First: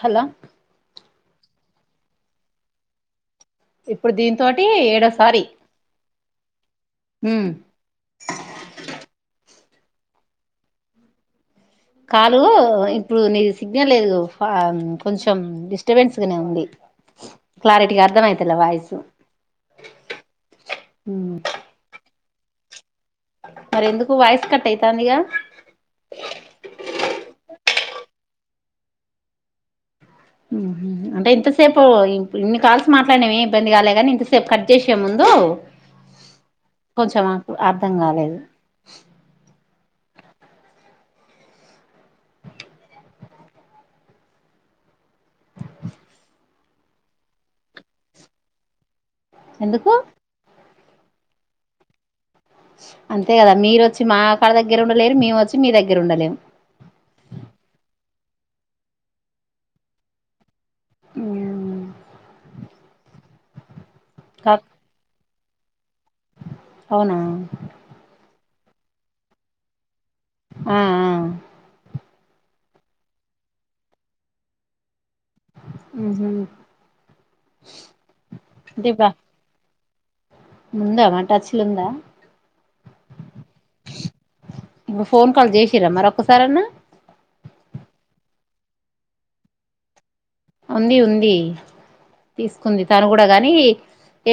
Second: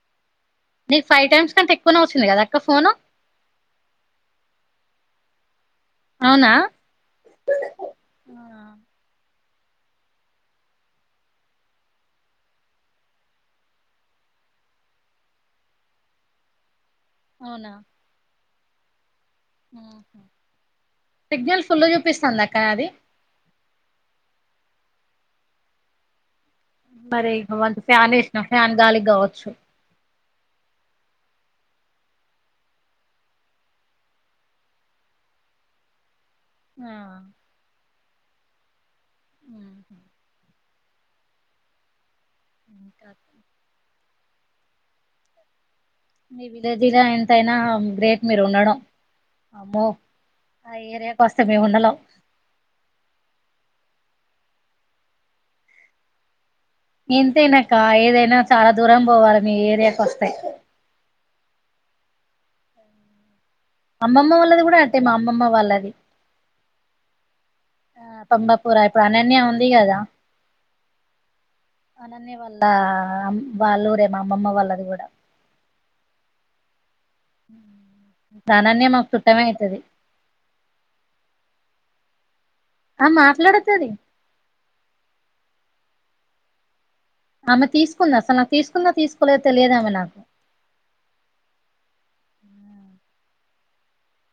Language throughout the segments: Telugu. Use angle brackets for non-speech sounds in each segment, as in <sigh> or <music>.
హలో నీకు ఫైవ్ టైమ్స్ కంత ఎక్కువనే వచ్చంది కదా అక్క ఫోను ఇప్పుడు దీ తోటి ఏడోసారి అవునా మ్మ్ కాలు ఇప్పుడు నీది సిగ్నల్ లేదు కొంచెం డిస్టర్బెన్స్ గానే ఉంది క్లారిటీకి అర్ధంయితల్ వయస్ హ సిగ్నల్ ఫుల్ల్లో చూపిస్తుంది అక్క అది మరి ఎందుకు వాయిస్ కట్ అయితందిగా మరి ఇ వంత ఫ్యాన్ వేసిన ఫ్యాన్ గాలి కావచ్చు అంటే ఇంతసేపు ఇన్ని కాల్స్ మాట్లాడవి ఇబ్బంది కాలే కాని ఇంతసేపు కట్ చేసే ముందు ఆ కొంచెం మాకు అర్థం కాలేదు ఉహు. కా ఈ విలేజీలా ఎంతైనా గ్రేట్ మీరు ఉండడం అమ్మో ఎందుకు ఆ ఏరియాకు వస్తే మేము ఉండలం అంతే కదా మీరు వచ్చి మా కాక్కడ దగ్గర ఉండలేరు మేము వచ్చి మీ దగ్గర ఉండలేము ఎంతైనాక్క ఏదైనా చాలా దూరం పోవాలి మీ ఏరియాకి వస్తే మ్మ్ అమ్మమ్మ వాళ్ళది కూడా అట్టే మా అమ్మమ్మ వాళ్ళది అవునా ఆ పంబపూర ఇప్పుడు అనన్య ఉంది కదా ఆ ఆ అనన్న వాళ్ళ వాళ్ళు రేమ అమ్మమ్మ వాళ్ళది కూడా సానన్య మాకు చుట్టమ అయితది ముందా మాటాచ్చలుందా ఆ మాకులాడుతది చ్చర మరి ఒకసార అన్న ఆమె తీసుకుందా అసలు నాకు తీసుకుందా తీసుకోలే తెలియదు ఆమె నాకు ఉంది ఉంది తీసుకుంది తను కూడా గాని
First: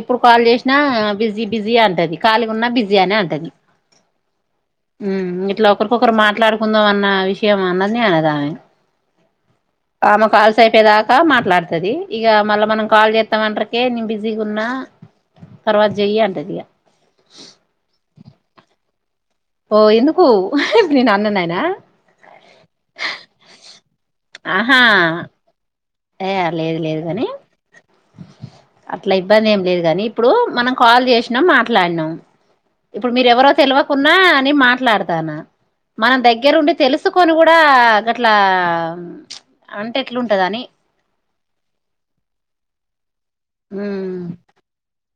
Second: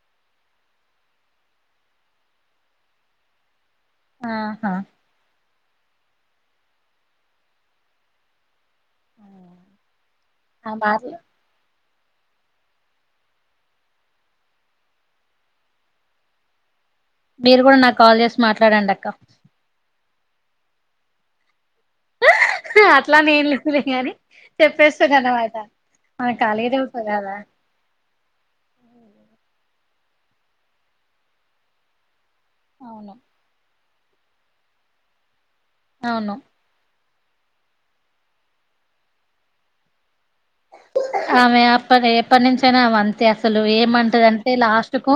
ఎప్పుడు కాల్ చేసినా బిజీ బిజీ అంటది కాలిగా ఉన్నా బిజీ అనే అంటది ఆహా ఒకరు మాట్లాడుకుందాం అన్న విషయం అన్నదిని అనేదామె ఆమె కాలుసే ఆ మాట్లా పెదాకా మాట్లాడతది ఇక మళ్ళా మనం కాల్ చేస్తామ అంటరికే నేను బిజీగా ఉన్నా తర్వాత చెయ్య అంటది ఇక మీరు కూడా నాకు కాల్ చేసి మాట్లాడండి అక్క ఓ ఎందుకు హ్ ఇప్పుడు నేను అన్యాననా అట్లా నేన్ లేదులే గాని చెప్పేస్తాదన మాట. య్య లేదు లేదు కాని అట్లా ఇబ్బంది ఎమ్ లేదు కాని ఇప్పుడు మనం కాల్ చేసినామ్ మాట్లాడినామ్. ఇప్పుడు అవును మీరు ఎవరో తెలివకున్నా నేన్ మాట్లాడతాను మనం అవును దగ్గరుండి తెలుస్ ఎత్తుకొని కూడా గట్లా చ్ అంటే ఎట్లుంటదని ఆమె అప్పడే ఎప్పటి నుంచైనా రావాల్ తే అసలు ఉమ్ ఏమంటదంటే లాస్ట్ కు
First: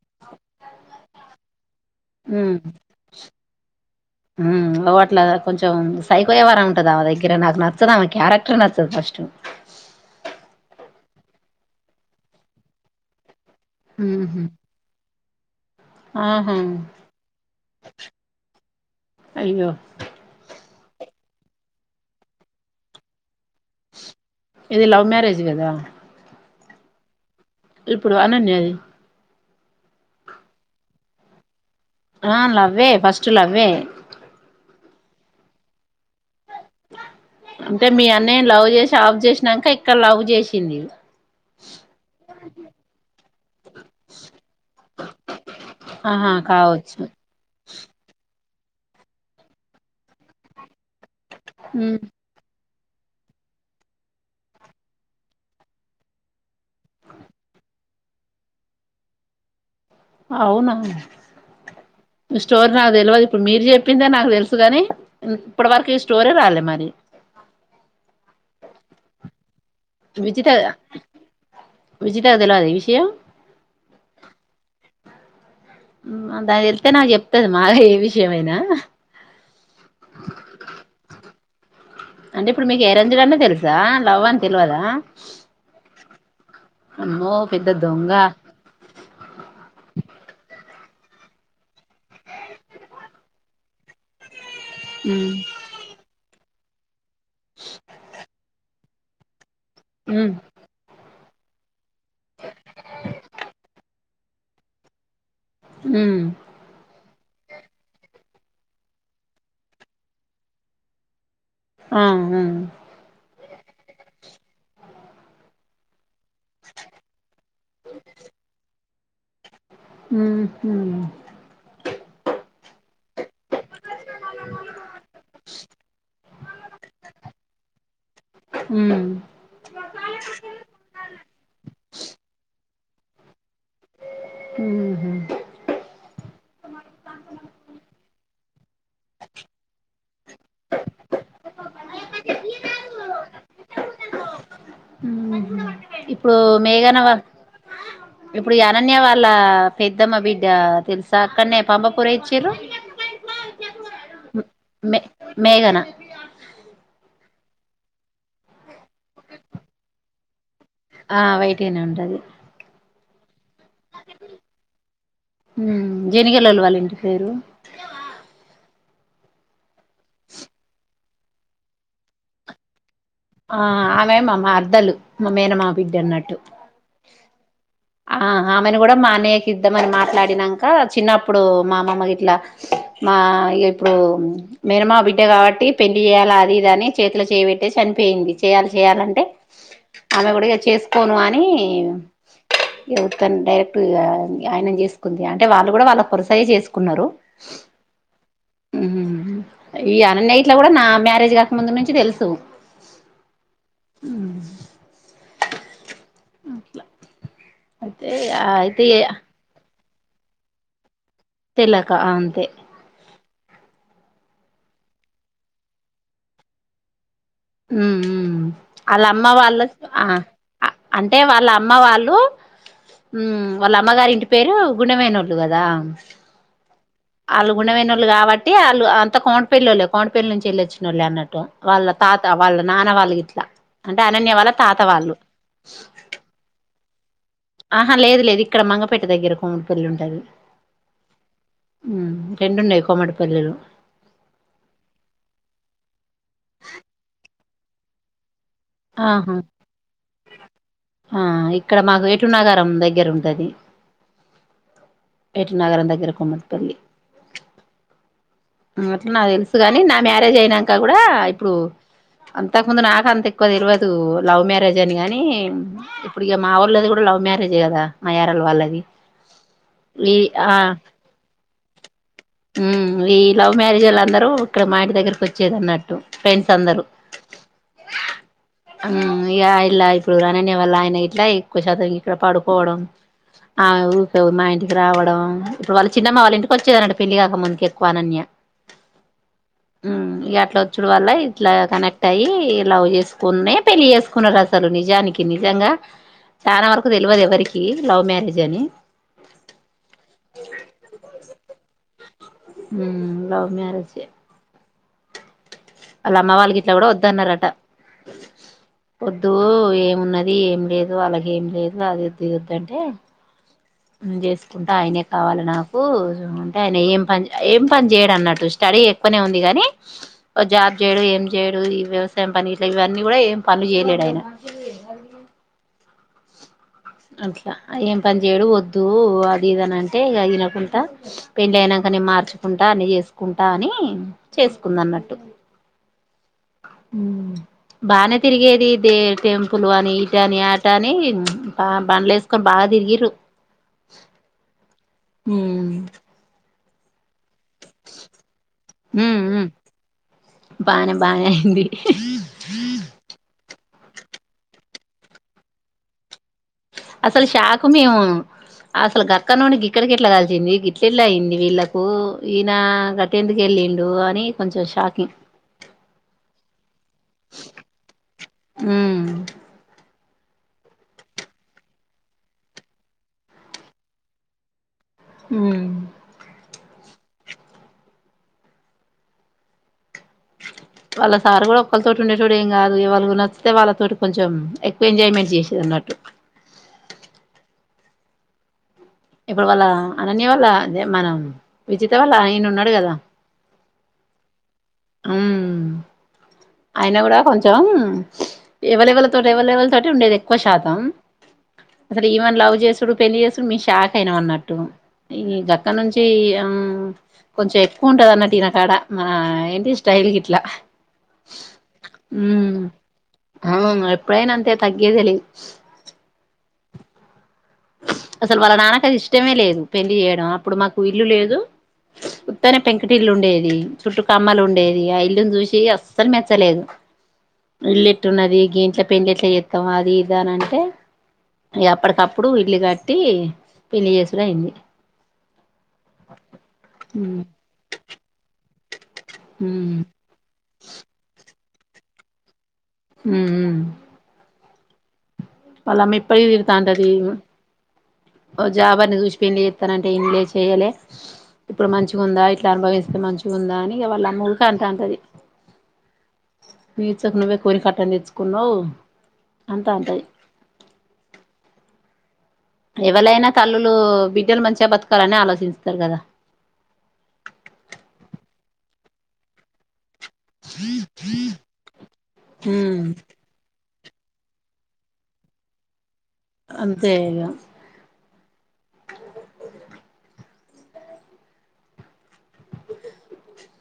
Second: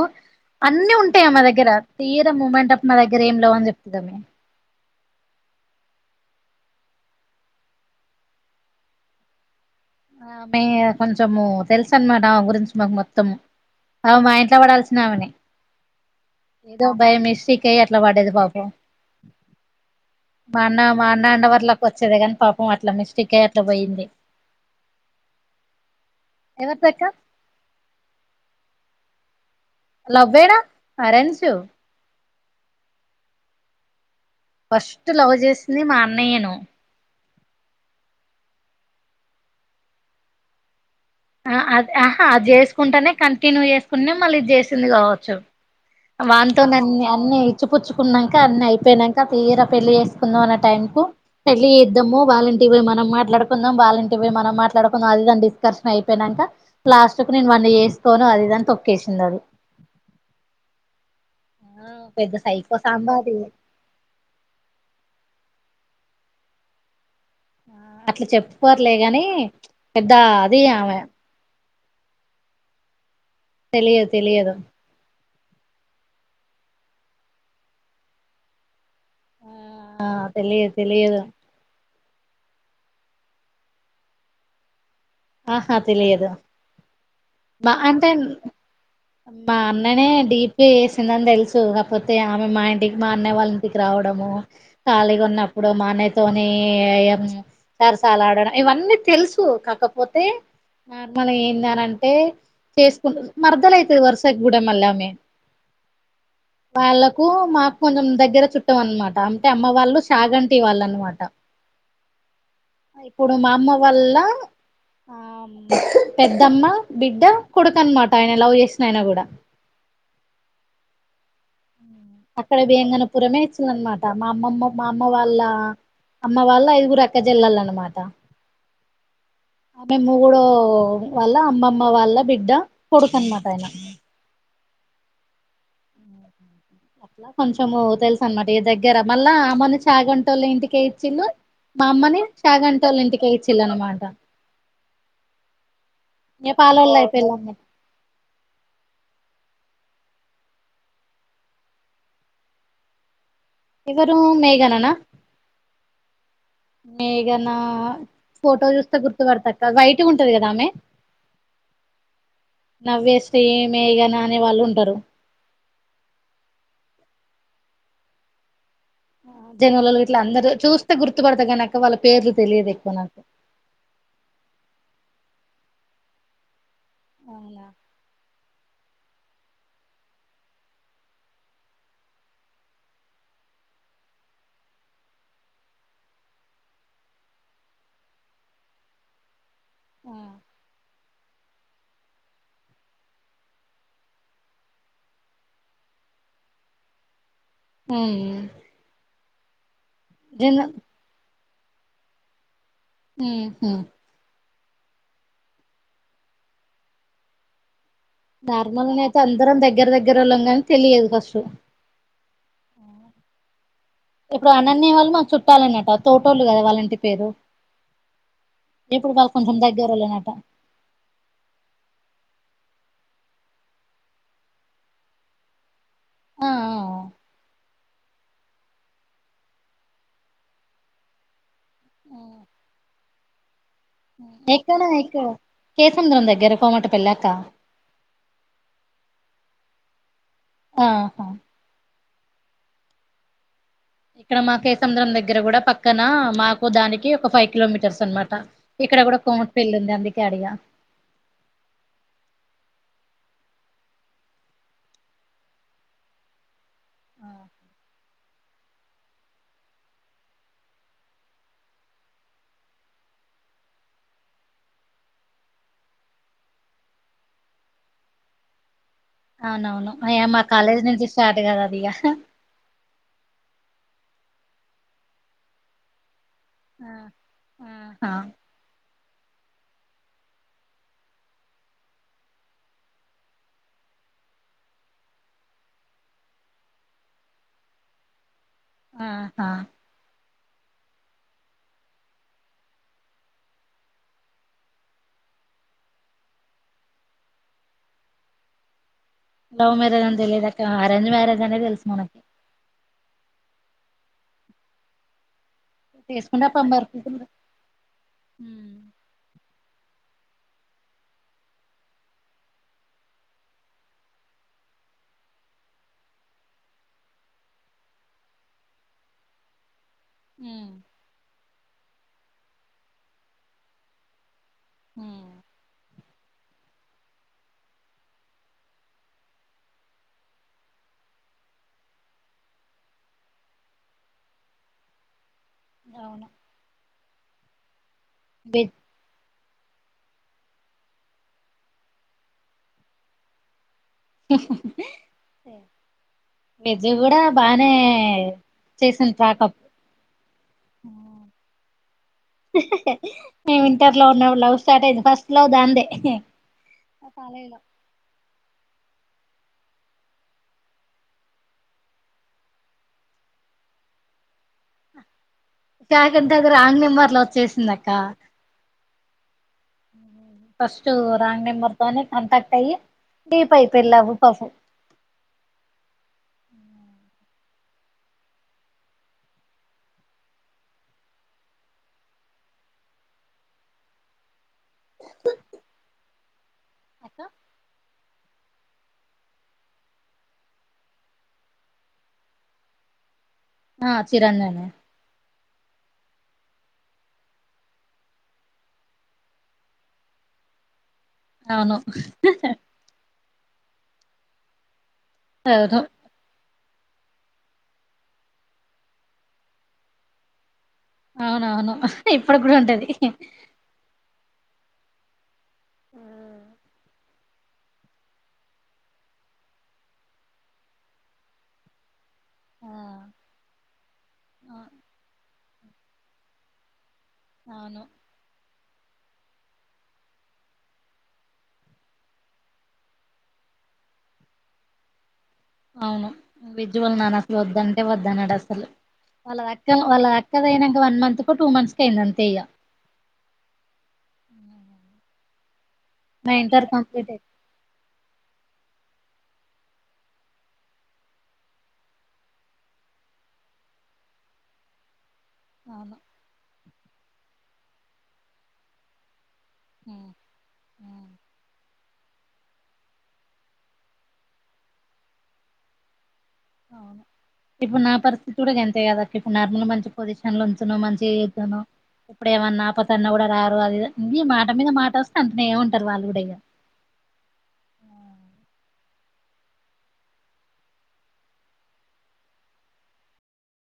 అన్ని ఉంటాయి ఆమె దగ్గర. తీర ఉమ్ మూమెంట్ అప్ నా దగ్గర ఎమ్ లేవని చెప్తుంది ఆమె. ఉమ్ ఓ అట్లా కొంచెం సైకో యవ్వారం ఉంటది ఆమె దగ్గర నాకు నచ్చదు ఆ క్యారెక్టర్ నచ్చదు ఫస్టు. ఆమె కొంచము తెలుస అనమాట ఆమె గురించి మాకు మొత్తము. ఆమె మా ఉహు ఇంట్లో పడాల్సిన ఆమెనే ఆహా ఏదో భయమేసి కియే అట్లా పడ్డది పాపము అయ్యో మా అన్న మా అన్న ఉండవట్లాక వచ్చేది కాని పాపం అట్లా మిస్టికయి అట్లా పోయింది. ఇది లవ్ మ్యారేజు కదా ఎవరిదక్క ఇప్పుడు అనన్యది లవ్వేనా ఆరన్జు ఆ లవ్వే ఫస్ట్ లవ్వే ఫస్ట్ లవ్ చేసింది మా అన్నయ్యను అంటే మీ అన్నయ్య లవ్ చేసి ఆఫ్ చేసిన్నక ఇక్కడ లవ్ చేసింది. ఆ అది ఆహా అది చేసుకుంటనే కంటిన్యూ చేసుకునే మళ్ళీ ఇది చేసింది కావచ్చు. ఆహా కావచ్చు వాతోన్నే అన్ని ఇచ్చిపుచ్చుకున్నాక అన్ని అయిపోయినాక, తీరా పెళ్లి చేేసుకుందాం అన్న టైమ్ పో పెళ్లి చేద్దాము వాళ్ళని ఇవి మనం మాట్లాడుకుందాం వాళ్ళంటికి పోయి మనం మాట్లాడుకుందాం అదిదాని డిస్కషన్ అయిపోయిన్నాక. ప్లాస్టుకి నేను వాన్ని చేస్కోను అది ఇదాని తొక్కేసింది అది. ఆవునా ఆ పెద్ద ఈ స్టోర్ సైకో నాకు తెలవదు సాంబాది ఇప్పుడు మీరు చెప్పిందే నాకు తెలుసు గాని ఇప్పటి వరకు ఇస్ స్టోరే రాలే మరి ఆ అట్లా చెప్పుకోవట్లే గాని పెద్ద అది ఆమె విజిటకు తెలియదా ఇ విషయం తెలియదు తెలియదు ఉమ్ ఆ దానికి తెలిస్తే నాకు చెప్తది మాగా ఏ విషయమైనా. ఆ తెలియదు తెలియదు అంటే ఇప్పుడు మీకు ఏరంజడనే తెలుసా లవ్ అని తెల్వదా. ఆహా తెలియదు అమ్మో పెద్ద మా అంటే దొంగ మ్ మా అన్ననే డీప్ ఇ వేసిందని తెలుసు కాకపోతే ఆమె మా ఇంటికి మా అన్నయ్య వాళ్ళ ఇంటికి రావడము. ఖాళీగా ఉమ్ ఉన్నప్పుడు మా అన్నయ్యతోనే మ్ సరసాలు ఆడడం ఇవన్నీ. తెలుసు కాక్ ఉ మన ఎందని అంటే చేసుకుంటుంది మరదలు అయితుది వరుసకు కూడా మళ్ళా ఆమె ఉ కు మాకు కొంచెం దగ్గర చుట్టం అనమాట అంటే అమ్మ వాళ్ళు సాగంటి వాళ్ళు అనమాట. ఆ హు ఇప్పుడు మా అమ్మ వాళ్ల ఆమ్ పెద్దమ్మ బిడ్డ కొడుకనమాట ఆయన లవ్ చేసిన ఆయన కూడా. ఉ హు అక్కడ వేంగనపురమే ఇచ్చిందనమాట మా అమ్మమ్మ మా అమ్మ వాళ్ళ. అమ్మ వాళ్ళు ఐదుగురు అక్కజెల్లాలన్నమాట. ఉమ్ అవి మూడోవి వాళ్ళ అమ్మమ్మ వాళ్ళ బిడ్డ కొడుకు అనమాట ఆయన మ్మ్ ఏ దగ్గర మల్ల అ మొన్న చాగంటోళ్ల ఇంటి కె ఇచ్చిల్లు మా అమ్మని చాగంటోళ్ల ఇంటికి ఇచ్చిల్లనమాట మ్మ్ ఇప్పుడు పాలోళ్ళు మేఘన వాళ్లు అయిపోయిళండి ఇప్పుడు అనన్య వాళ్ల పెద్దమ్మ బిడ్డ తెలుసా అక్కనే పంపపూర ఇచ్చిరు ఎవరు మేఘననా మేఘన మేగ్ ఘన ఫోటో చూస్తే గుర్తుపడతాక్క వైట్‌గా ఉంటది కదా ఆమె ఆ వైట్‌గానే ఉంటది నవ్య శ్రీ మేఘనా అనే వాళ్ళు ఉంటారు జానిగిల్లోళ్లు వాళ్ల ఇంటి పేరు. జానిగిల్లోళ్లు ఇట్లా అందరు చూస్తే గుర్తుపడతాను అక్క వాళ్ళ పేర్లు తెలియదు ఎక్కువ నాకు ఆ ఆమె మా మరదలు మా మేనమామ బిడ్డ అన్నట్టు అవునా ఆహా హమ్ ఆమెను కూడా మా అన్నయ్యకి ఇద్దామని మాట్లాడినాక చిన్నప్పుడు మామమ్మ ఇట్లా మా ఇప్పుడు మేనమామ బిడ్డ కాబట్టి పెండ్లి చేయాలి అది ఇది అని చేతిలో చేయి పెట్టేసి చనిపో పోయింది చేయాలి చేయాలంటే ఆ ఆమె గూడ చేసుకోను అని ఎవరికని డైరెక్ట్ ఆయనం చేసుకుంది అంటే వాళ్ళు కూడా వాళ్ళ వరసై చేసుకున్నారు ఉమ్ ఇ అన్న ఇట్లు లో జన కూడా నా మ్యారేజ్ గా ముందు నుంచి తెలుసు మ్మ్ అయితే నార్మల్ గా అయితే అందరం దగ్గర దగ్గరుల్లం కానీ తెలియదు ఫస్ట్ తెలక అంతే ఇప్పుడు అనన్య వాళ్లు మా చుట్టాలన్నట తోటోళ్ళు కదా వాళ్ళంటి పేరు ఉ వాళ్ళ ఇప్పుడు అమ్మ వాళ్ళు కొంచెం వాళ్లు ఆ దగ్గరోళ్ళనట అంటే వాళ్ళ అమ్మ వాళ్ళు ఉ వాళ్ళ అమ్మగారి ఇంటి పేరు గుండె పోయినోళ్ళు కదా ఆ వాళ్లు కాబట్టి వాళ్ళు అంత కొంటుపెల్లి వాళ్ళ కొంటుపెళ్లి నుంచి వెళ్ళొచ్చినోళ్లే అన్నట్టు వాళ్ళ తాత వాళ్ళ నాన్న వాళ్లు ఇట్లా అంటే అనన్య వాళ్ళ తాత ఎక్కడ వాళ్ళు పిలక ఆహా లేదు లేదు ఇక్కడ మంగపేట దగ్గర కొమ్ముడిపల్లి ఉంటది ఆహా రెండున్నాయి కోమటిపెళ్లిలు ఇక్కడ మా కేసముద్రం దగ్గర కూడా పక్కన మాకు దానికి ఒక ఫైవ్ కిలోమీటర్స్ అనమాట ఇక్కడ కూడా ఆహా కోమటి పెళ్లి ఉంది అందుకే అడిగా ఆ ఇక్కడ మాకు ఏటునాగారం దగ్గర ఉ ది ఏటూర్ నాగారం దగ్గర కోమటిపల్లి ఆ అట్లా నాకు తెలుసు కాని నా మ్యారేజ్ అయినాక కూడా ఇప్పుడు అంతకు ముందు నాక అంత ఎక్కువ తెల్వదు లవ్ మ్యారేజ్ అని గాని ఇప్పుడు ఇక మా వాళ్ళుది కూడా లవ్ లవ్ మ్యారేజ్ కదా మా యరాల వాళ్లది అవునవును అయ మా కాలేజ్ నుంచి స్టార్ట్ కద అది ఇక మ్యారేజ్ వాళ్ళ అందరూ ఇక్కడ మా ఇంటి దగ్గరకి వచ్చేది అన్నట్టు ఫ్రెండ్స్ అందరూ ఆ ఆ ఆహా ఇక ఇలా ఇప్పుడు అనన్య వాళ్ల ఆయన ఇట్లా ఎక్కువ శాతం ఇక్కడ పడుకోవడం ఆ ఊకె మా ఇంటికి రావడం ఇప్పుడు వాళ్ళ చిన్నమ్మ వాళ్ళ ఇంటికి వచ్చేదంట పెళ్లి కాక ముందుకు ఎక్కువ అనన్య ఆహా ఇట్లా వచ్చడు వల్ల ఇట్లా కనెక్ట్ అయ్యి లా చేసుకున్నా పెళ్లి చేసుకున్నారు అసలు నిజానికి నిజా చాలా వరకు తెలియదు ఎవరికి లవ్ మ్యారేజ్ అని లవ్ మ్యారేజ్ అంత తెలియదుాక్క అరేంజ్ మ్యారేజ్ అనే తెలుసు మనకి ఆ లవ్ మ్యారేజ్ వాళ్ళ అమ్మ చేసుకుంటే ఆ వాళ్ళకి ఇట్లా పంబర్ కూడా వద్దు కుటుంబం అన్నారట ఉమ్ వద్దు ఏమున్నది ఏం లేదు వాళ్ళకి లేదు అది తీద్ద్దంటే చేసుకుంటా ఆయనే కావాలి నాకు అంటే ఆయన ఏం పని ఏం పని చేయడు అన్నట్టు స్టడీ ఎక్కునే ఉంది గాని ఉమ్ జాబ్ చేయడు ఏం చేయడు ఈ వ్యవసాయం పని ఇట్లా ఇవన్నీ కూడా ఏం పను చేయలేడు ఆయన హ అట్లా ఏం పని చేయడు వద్దు అది ఇదని అంటే ఇ తినకుండా పెళ్లి అయినాక అని మార్చుకుంటా అని చేసుకుంటా అని చేసుకుంద అన్నట్టు అవును బానే తిరిగేది వెజ్ దే ట్టె టెంపుల్ అని ఈట అని ఆట అని బండ్లు వేసుకొని బాగా తిరిగారు బుజ్జి గాడు బానే చేసాంది ఉమ్ ఉమ్ ట్రాకప్ బానే బానే అయింది మేము ఇంటర్ లో ఉన్నప్పుడు లవ్ స్టార్ట్ అయింది ఫస్ట్ లో దా అందే అసలు కాలేజ్ షాక్ మేము అ అసలు గక్క నుడి గిక్కె గిట్ల కలిచింది గిట్లెట్లా అయిందిీళ్ళలకు ఈయన గట్టెందుకుెళ్ళిండు ని కొంచెం షాకింగ్ కాకడి దగ్గర ఆంగ్నేం వర్ల వచ్చేసిందిక్క ఉమ్ <unintelligible> ఫస్ట్ రింగ్ నెంబర్ తో కాంటాక్ట్ అయి దీప అయిపోయి లవ్ అ వాళ్ళ సారు కూడా ఒకళ్ళతోటి ఉండే తోడు ఏం కాదు వాలు ఎవరు నచ్చితే వాళ్ళతోటి కొంచెం ఎంజాయ్మెంట్ చేసిదిన్నట్టు ఇప్పుడు వాళ్ళ అనన్య వల్ళద మనం విజిత వల్ల నయను ఉన్నాడు కదా ఆ చిరాన్ననే <inaudible> అయినా కూడా కొంచెం ఎవరు ఎవరు తో ఎవైలబుల్ తోటి ఉండేది ఎక్కువ శాతం అవును అసలు ఈమెను లవ్ చేసుడు పెళ్లిి చేసుడు మీ షాక్ అయిన అన్నట్టు ఈ ఎక్కడ అవును నుంచి ఆ కొంచెం ఎక్కువ ఉంటద అన్నటిటీ నా కాడ మన ఏంటి స్టైల్ గట్లా అవునవును ఇప్పుడు కూడా ఉంటది ఉ ఎప్పుడైనా అంతే తగ్గేదిలిదు ఆ అసలు వాళ్ళ నాన్నకాది ఇష్టమే లేదు పెళ్లి చేయడం అప్పుడు మాకు ఇల్లు లేదు పత్తనే ఆ పెంకటిల్లు ఉండేది చుట్టు కమ్మలు ఉండేది ఆ ఇల్లుని చూసి అస్సలు మెచ్చలేదు అవును ఇల్లిట్టు ఎత్త వినదు పెళ్లి ఎట్లా చేస్తాం అది ఇదా అని అంటే అప్పటికప్పుడు అప్పుడు ఇల్లు కట్టి పెళ్లి చేసుడం అయింది అవును విజు వల నాను మ్మ్ అసలు వద్దంటే వద్దన్నాడు అసలు వాళ్ళ అక్క మ్మ్ వాళ్ళ అక్క అయినాక వన్ మంత్ కు టూ మంత్స్ క అయింది అంతేయ్య హ వల అమ్మ ఎప్పటికీ నా ఇంటర్ తిడుంతుది కంప్లీట్ అయి ఓ జాబార్ని చూసిపోయిం చెస్తానంటే ఇంలే చెయ్యాలి ఇప్పుడు మంచిగా ఉందా ఇట్లా అనుభవిస్తే మంచిగా ఉందా అని వాళ్ళ ముూక అంత అంతది అవును ఫ్యూచర్ కోరి కట్ట తెచ్చుకున్నావు అంతా అంటయి అవును ఎవలైనా తల్లులు బిడ్డలు మంచిగా బతకాలని ఆలోచించుతారు కద ఇప్పుడు నా పరిస్థితి కూడ ఎంతే కదా ఇపుడు నార్మల్ <unintelligible> పొజిషన్ లో ఉంచను మంచి చడ్డను ఇప్పుడు ఏమన్నా ఉమ్ అపదన్న కూడ రారు అది ఇ మాట మీద మాట వస్తే అంటనే ఉంటారు వాళ్ అంతేగ